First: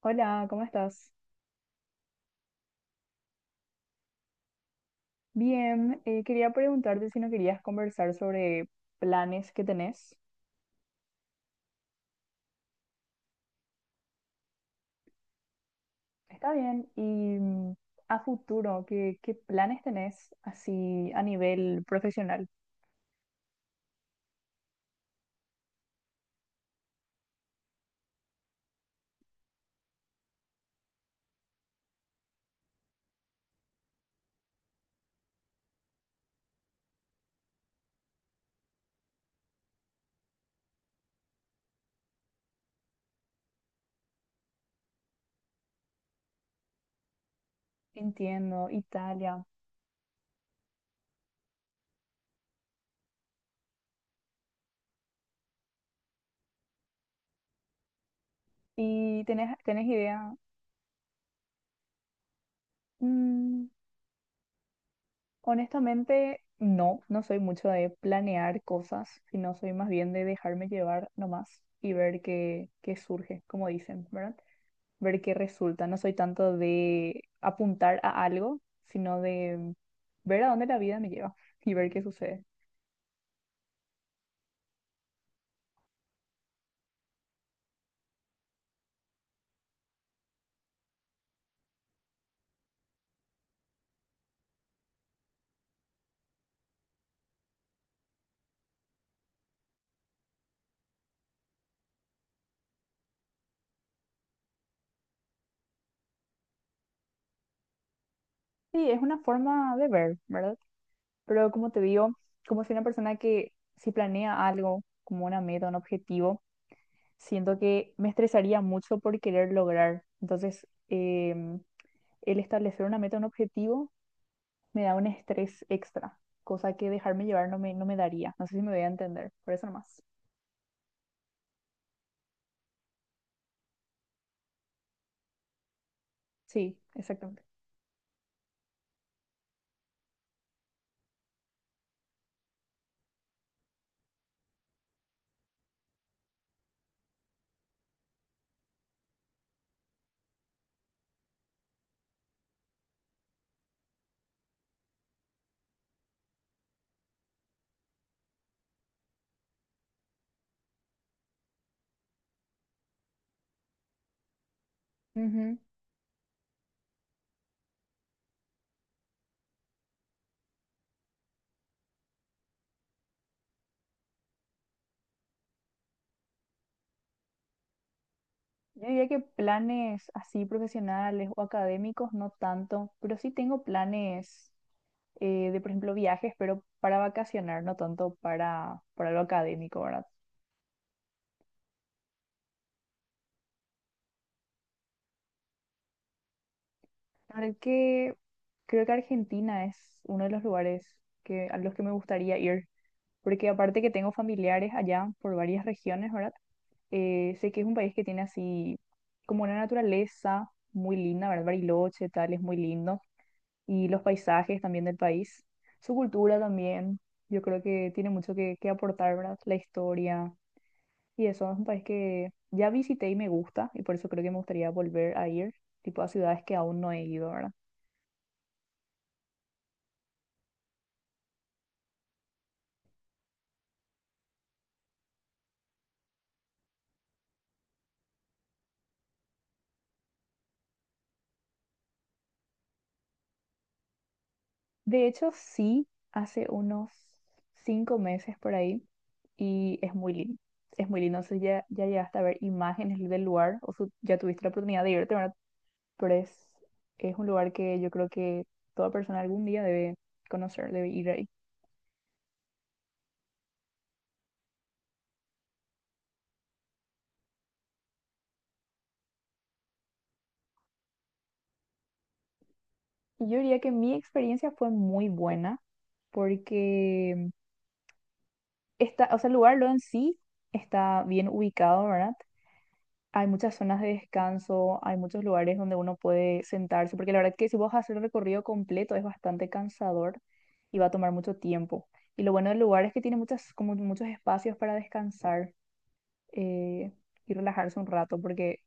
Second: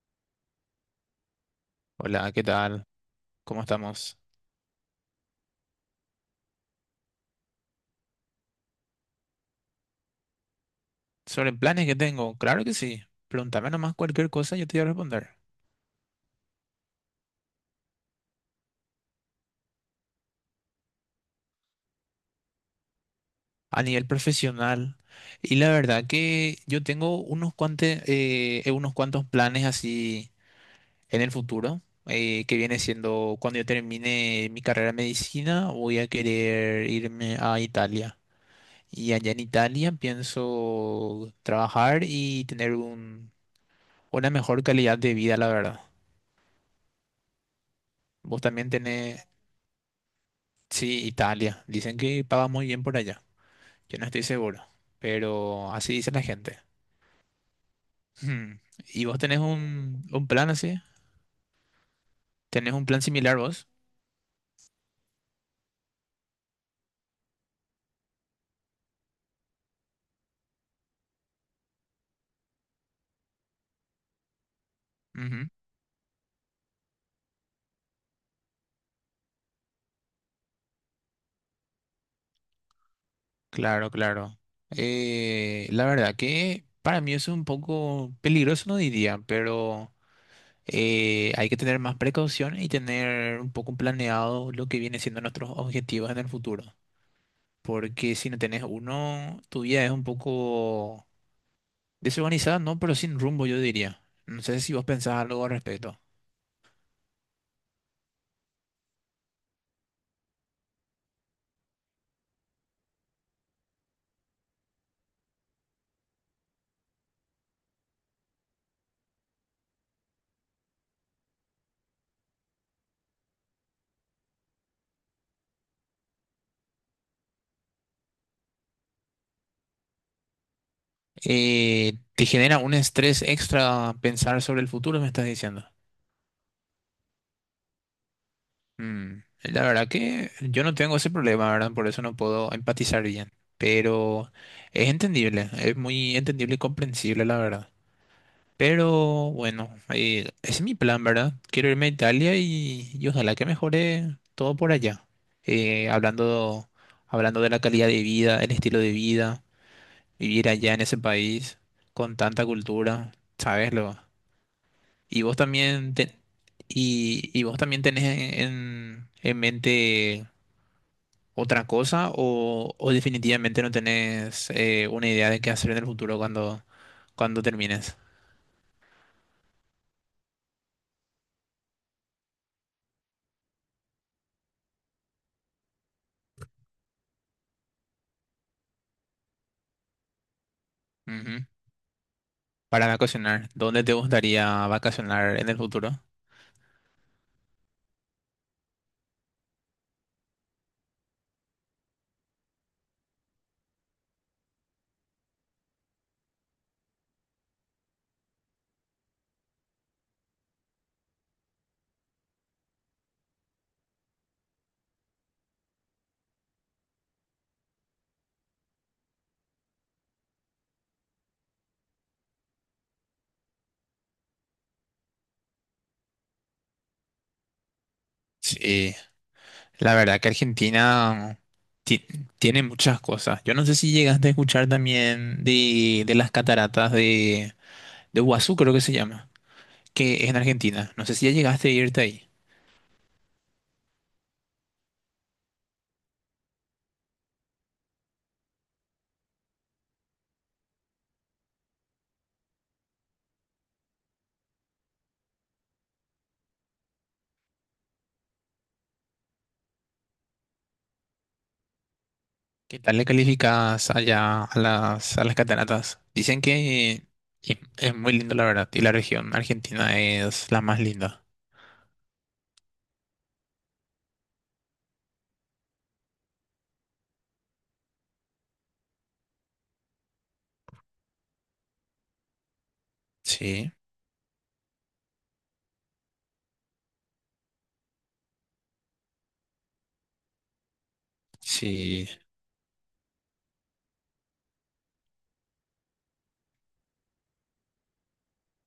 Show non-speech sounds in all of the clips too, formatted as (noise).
Hola, ¿cómo estás? Hola, ¿qué tal? ¿Cómo estamos? Bien, quería preguntarte si no querías conversar sobre planes que tenés. Sobre planes que tengo, claro que sí. Pregúntame nomás cualquier cosa, yo te voy a responder. Está bien, y mm, a futuro, ¿qué planes tenés así a nivel profesional? A nivel profesional, y la verdad que yo tengo unos cuantos planes así en el futuro, que viene siendo cuando yo termine mi carrera de medicina, voy a querer irme a Italia. Y allá en Italia pienso trabajar y tener una mejor calidad de vida, la verdad. ¿Vos también Entiendo, tenés... Italia. Sí, Italia. Dicen que paga muy bien por allá. Yo no estoy seguro, pero así dice la gente. Hmm. ¿Y vos ¿Y tenés tenés un idea? plan así? ¿Tenés un plan similar Mm, vos? honestamente, no, no soy mucho de planear cosas, sino soy más bien de dejarme llevar nomás y ver qué surge, como dicen, ¿verdad? Ver qué Ujú. resulta. No soy tanto de apuntar a algo, sino de ver a dónde la vida me lleva (laughs) y ver qué sucede. Claro, claro. La verdad que para mí eso es un poco peligroso, no diría, pero hay que tener más precaución y tener un poco planeado lo que viene siendo nuestros objetivos en el futuro. Porque si no tenés uno, tu vida es un poco desorganizada no, pero sin rumbo, yo diría. No sé si vos pensás algo al respecto. Sí, es una forma de ver, ¿verdad? Pero como te digo, como soy una persona que si planea algo como una meta, un objetivo, siento que me estresaría mucho por querer lograr. Entonces, em, el establecer una meta, un objetivo, me da un estrés extra, cosa que dejarme llevar no me, no me daría. No sé si me voy a entender, por eso nomás. ¿Te genera un estrés extra pensar sobre el futuro, me estás diciendo? Sí, exactamente. Mm, la verdad que yo no tengo ese problema, ¿verdad? Por eso no puedo empatizar bien. Pero es entendible, es muy entendible y comprensible, la verdad. Pero bueno, ese es mi plan, ¿verdad? Quiero irme a Italia y ojalá que mejore todo por allá. Eh, hablando, hablando de la calidad de vida, el estilo de vida, vivir allá en ese país con tanta cultura, ¿sabes? Y vos Ujú. también y vos también tenés en mente otra cosa o definitivamente no tenés una idea de qué hacer en el futuro cuando, cuando termines. Yo diría que planes así profesionales o académicos no tanto, pero sí tengo planes de, por ejemplo, viajes, pero para vacacionar, no tanto para lo académico, ¿verdad? Ujú. Para vacacionar, ¿dónde te gustaría vacacionar en el futuro? La verdad que creo que Argentina es uno de los lugares que, a los que me gustaría ir, porque aparte que tengo familiares allá por varias regiones, ¿verdad? Sé que es un país que tiene así como una naturaleza muy linda, ¿verdad? Bariloche, tal, es muy lindo y los paisajes también del país, su cultura también. Yo creo que tiene mucho que aportar, ¿verdad? La historia y eso es un país que ya visité y me gusta y por eso creo que me gustaría volver a ir, tipo a ciudades que aún no he ido, ¿verdad? Sí, la verdad que Argentina ti- tiene muchas cosas. Yo no sé si llegaste a escuchar también de las cataratas de Guazú creo que se llama, que es en Argentina. No sé si ya llegaste a irte ahí. De hecho, sí, hace unos 5 meses por ahí y es muy lindo. Es muy lindo, no sé, ya llegaste a ver imágenes del lugar o su- ya tuviste la oportunidad de irte, ¿verdad? Pero es un lugar que yo creo que toda persona algún día debe conocer, debe ir, a. ¿Qué tal le calificas allá a las cataratas? Dicen que es muy lindo, la verdad, y la región argentina es la más linda. Y yo diría que mi experiencia fue muy buena porque está, o sea, el lugar lo en sí está bien ubicado, ¿verdad? Hay muchas Sí, zonas de descanso, hay muchos lugares donde uno puede sentarse, porque la verdad que si vos haces el recorrido completo es bastante cansador y va a tomar mucho tiempo. sí, Y lo bueno del lugar es que tiene muchas, como muchos espacios para descansar eh, y relajarse un rato, porque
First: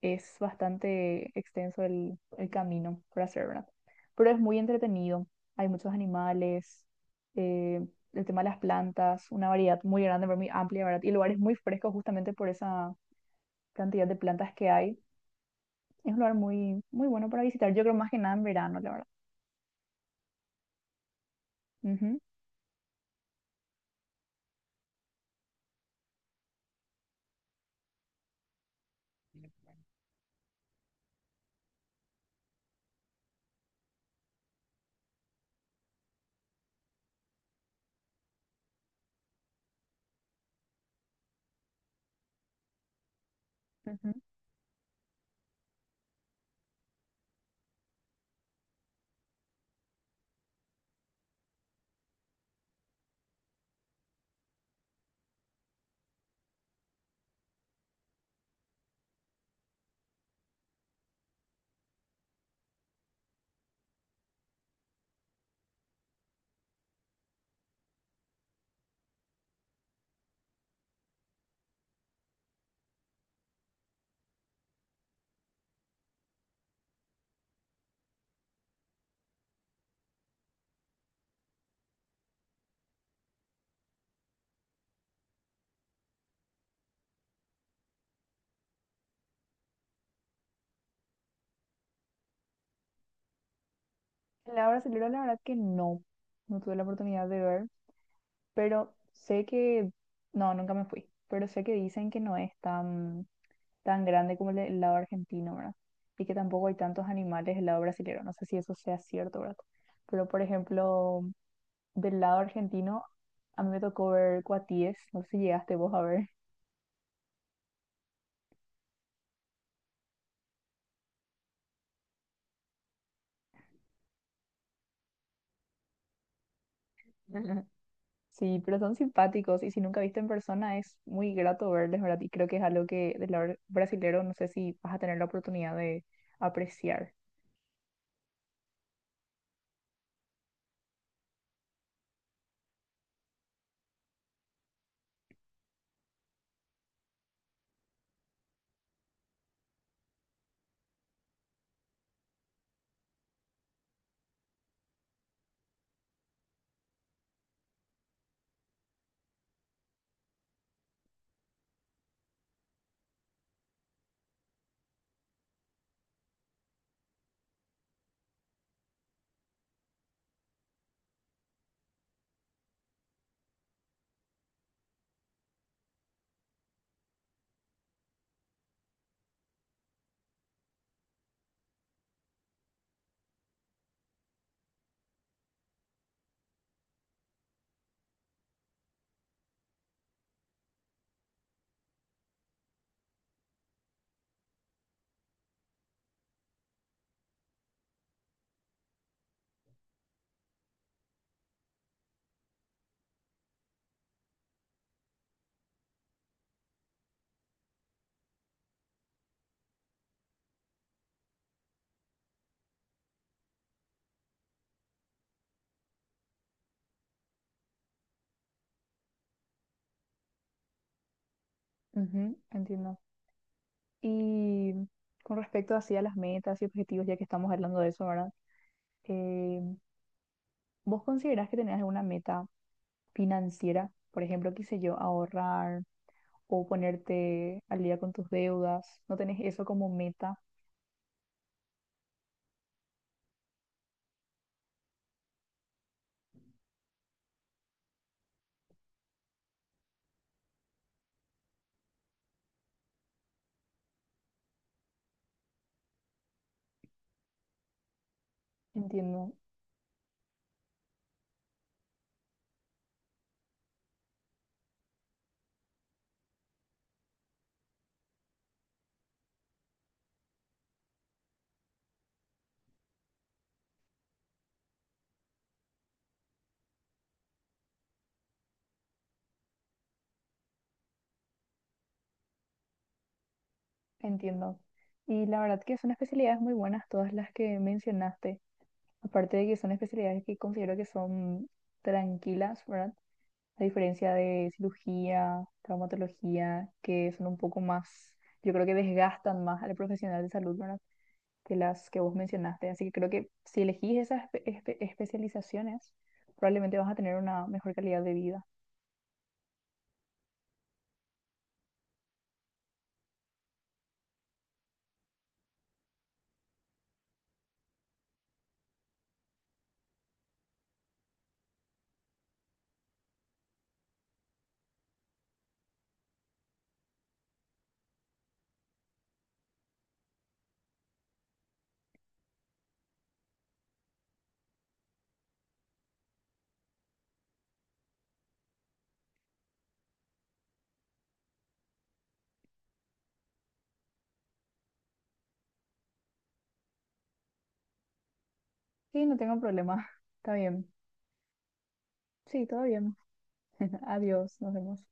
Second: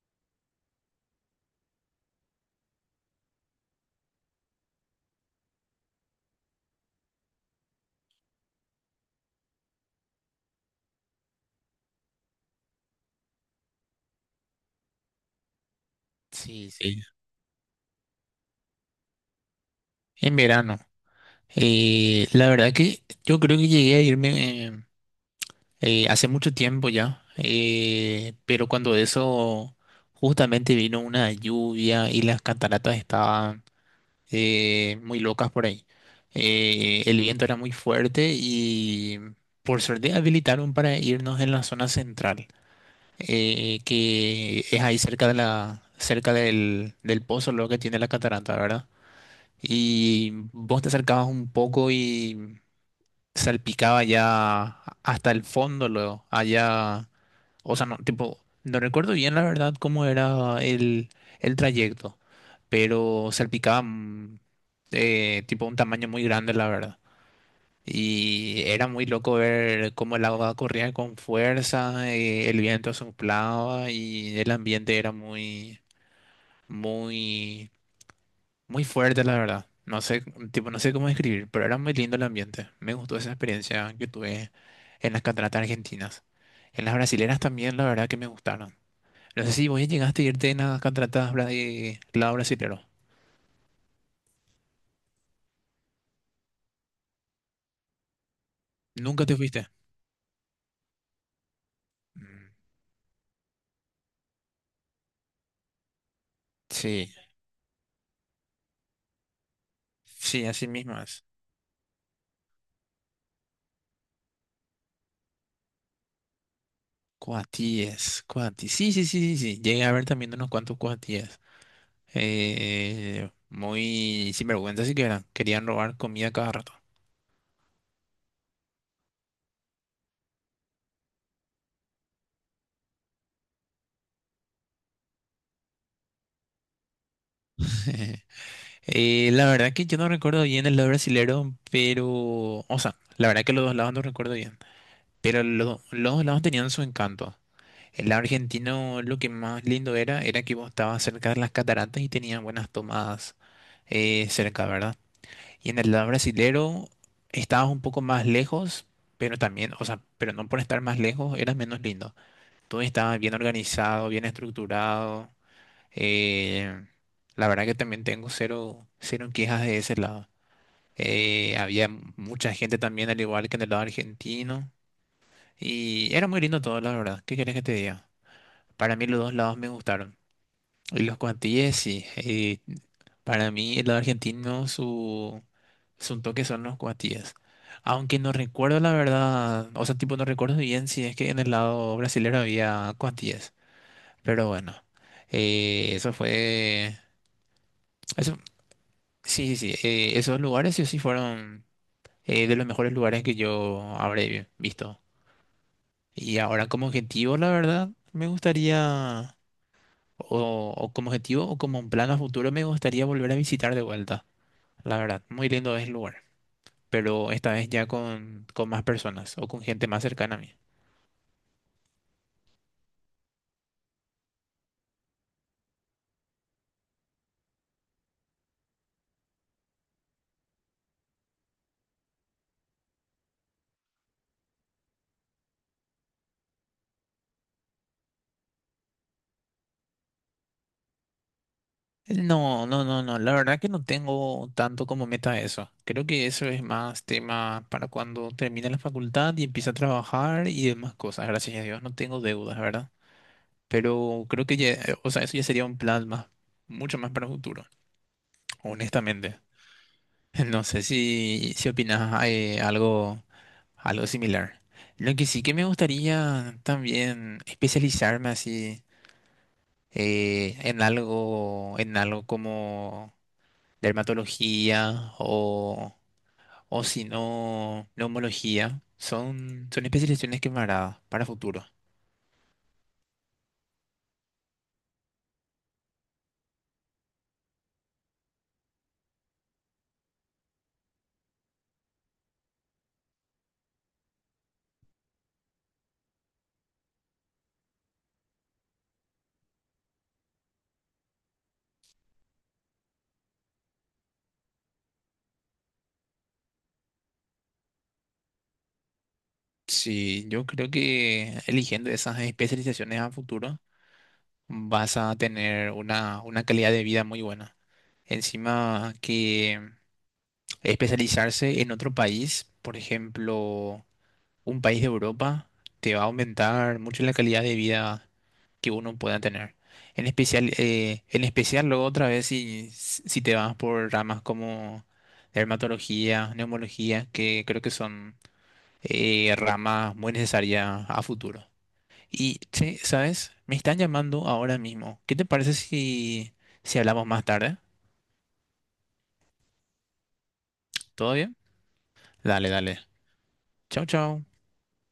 es bastante extenso el camino para hacer, ¿verdad? Pero es muy entretenido, hay muchos animales, eh, el tema de las plantas, una variedad muy grande, pero muy amplia, ¿verdad? Y lugares muy frescos justamente por esa cantidad de plantas que hay. Es un lugar sí, muy, sí. muy bueno para visitar, yo creo más que nada en verano, la verdad. En verano. Ujú, La verdad que yo creo que llegué a irme hace mucho tiempo ya, pero cuando eso justamente vino una lluvia y las cataratas estaban muy locas por ahí. El viento era muy fuerte y por suerte habilitaron para irnos en la zona central, ujú. que es ahí cerca de la, cerca del, del pozo lo que tiene la catarata, ¿verdad? Y vos te acercabas un poco y salpicaba ya hasta el fondo luego, allá. O sea, no, tipo, no recuerdo bien la verdad cómo era el trayecto, pero salpicaba tipo un tamaño muy grande, la verdad. Y era muy loco ver cómo el agua corría con fuerza, el viento soplaba y el ambiente era muy, muy, muy fuerte, la verdad. No sé, tipo, no sé cómo describir, pero era muy lindo el ambiente. Me gustó esa experiencia que tuve en las cataratas argentinas. En las brasileras también, la verdad que me gustaron. No sé si vos ya llegaste a irte en las cataratas de lado brasilero. La hora Celero, la verdad que no, no tuve la oportunidad de ver, pero Nunca te sé fuiste. que, no, nunca me fui, pero sé que dicen que no Mm, es tan tan grande como el, de- el lado argentino, ¿verdad? Y que tampoco hay tantos sí, animales del lado brasileño. No sé si eso sea cierto, ¿verdad? Pero, por sí, así mismo ejemplo, es. del lado argentino, a mí me tocó ver cuatíes. No sé si llegaste vos a ver. Cuatíes, cuatíes. Sí, sí, sí, sí, sí. Llegué a ver también unos cuantos cuatíes. Muy sinvergüenza sí que eran. Querían robar comida cada rato. (laughs) Sí, pero son simpáticos y si nunca viste en persona es muy grato verles, ¿verdad? Y creo que es algo que del lado brasilero no sé si vas a tener la oportunidad de apreciar. (laughs) La verdad que yo no recuerdo bien el lado brasilero, pero... O sea, la verdad que los dos lados no recuerdo bien. Pero los dos lados tenían su encanto. El argentino lo que más lindo era, era que vos estabas cerca de las cataratas y tenías buenas tomadas cerca, ¿verdad? Y en el lado brasilero estabas un poco más lejos, pero también, o sea, pero no por estar más lejos, era menos lindo. Todo estaba bien organizado, bien estructurado. eh, la verdad que también tengo cero, cero quejas de ese lado. Había mucha gente también, al igual que en el lado argentino. Y era muy lindo todo, la verdad. ¿Qué quieres que te diga? Para mí los dos lados me gustaron. Y los cuantilles, sí. Para mí, el lado argentino, su toque son los cuatillas. Aunque no recuerdo la verdad, o sea, tipo, no recuerdo bien si es que en el lado brasilero había cuatillas. Pero bueno, eso fue. Eso, sí, sí, sí. Esos lugares sí o sí fueron de los mejores lugares que yo habré visto. Y ahora, como objetivo, la verdad, me gustaría. O como objetivo o como un plan a futuro, me gustaría volver a visitar de vuelta. La verdad, muy lindo es el lugar, pero esta vez ya con más personas o con gente más cercana a mí. Ujú, entiendo. Y con respecto así a las metas y objetivos, ya que estamos hablando de eso, ¿verdad? Eh, ¿Vos considerás que tenés alguna meta financiera, por ejemplo, qué sé yo, ahorrar o ponerte al día con tus deudas, no tenés eso como meta, No, no, no, no, la verdad que no tengo tanto como meta eso. Creo que eso es más tema para cuando termine la facultad y empiece a trabajar y demás cosas. Gracias a Dios no tengo deudas, ¿verdad? Pero creo que ya, o sea, eso ya sería un plan más, mucho más para el futuro, entiendo, honestamente. (laughs) No sé si, si opinas algo algo similar. Lo que sí que me gustaría también especializarme así en algo como dermatología o si no, neumología. Son, son especializaciones que me agradan para futuro. entiendo. Y la verdad que son especialidades muy buenas todas las que mencionaste, aparte de que son especialidades que considero que son tranquilas, ¿verdad? A diferencia de cirugía, traumatología, que son un poco más, yo creo que desgastan más al profesional de salud, ¿verdad? Que las que vos mencionaste. Así que creo que si elegís esas espe- espe- especializaciones, probablemente vas a tener una mejor calidad de vida. Sí, yo creo que eligiendo esas especializaciones a futuro vas a tener una calidad de vida muy buena. Encima que especializarse en otro país, por ejemplo, un país de Europa te va a aumentar mucho la calidad de vida que uno pueda tener. En especial luego otra vez si, si te vas por ramas como dermatología, neumología, que creo que son ramas muy necesarias a futuro. Y, che, ¿sabes? Me están llamando ahora mismo. ¿Qué te parece si, si hablamos más tarde? Sí, no tengo problema. (laughs) Está bien. ¿Todo bien? Sí, Dale, todo dale. bien. (laughs) Chao, chao. Adiós, nos vemos.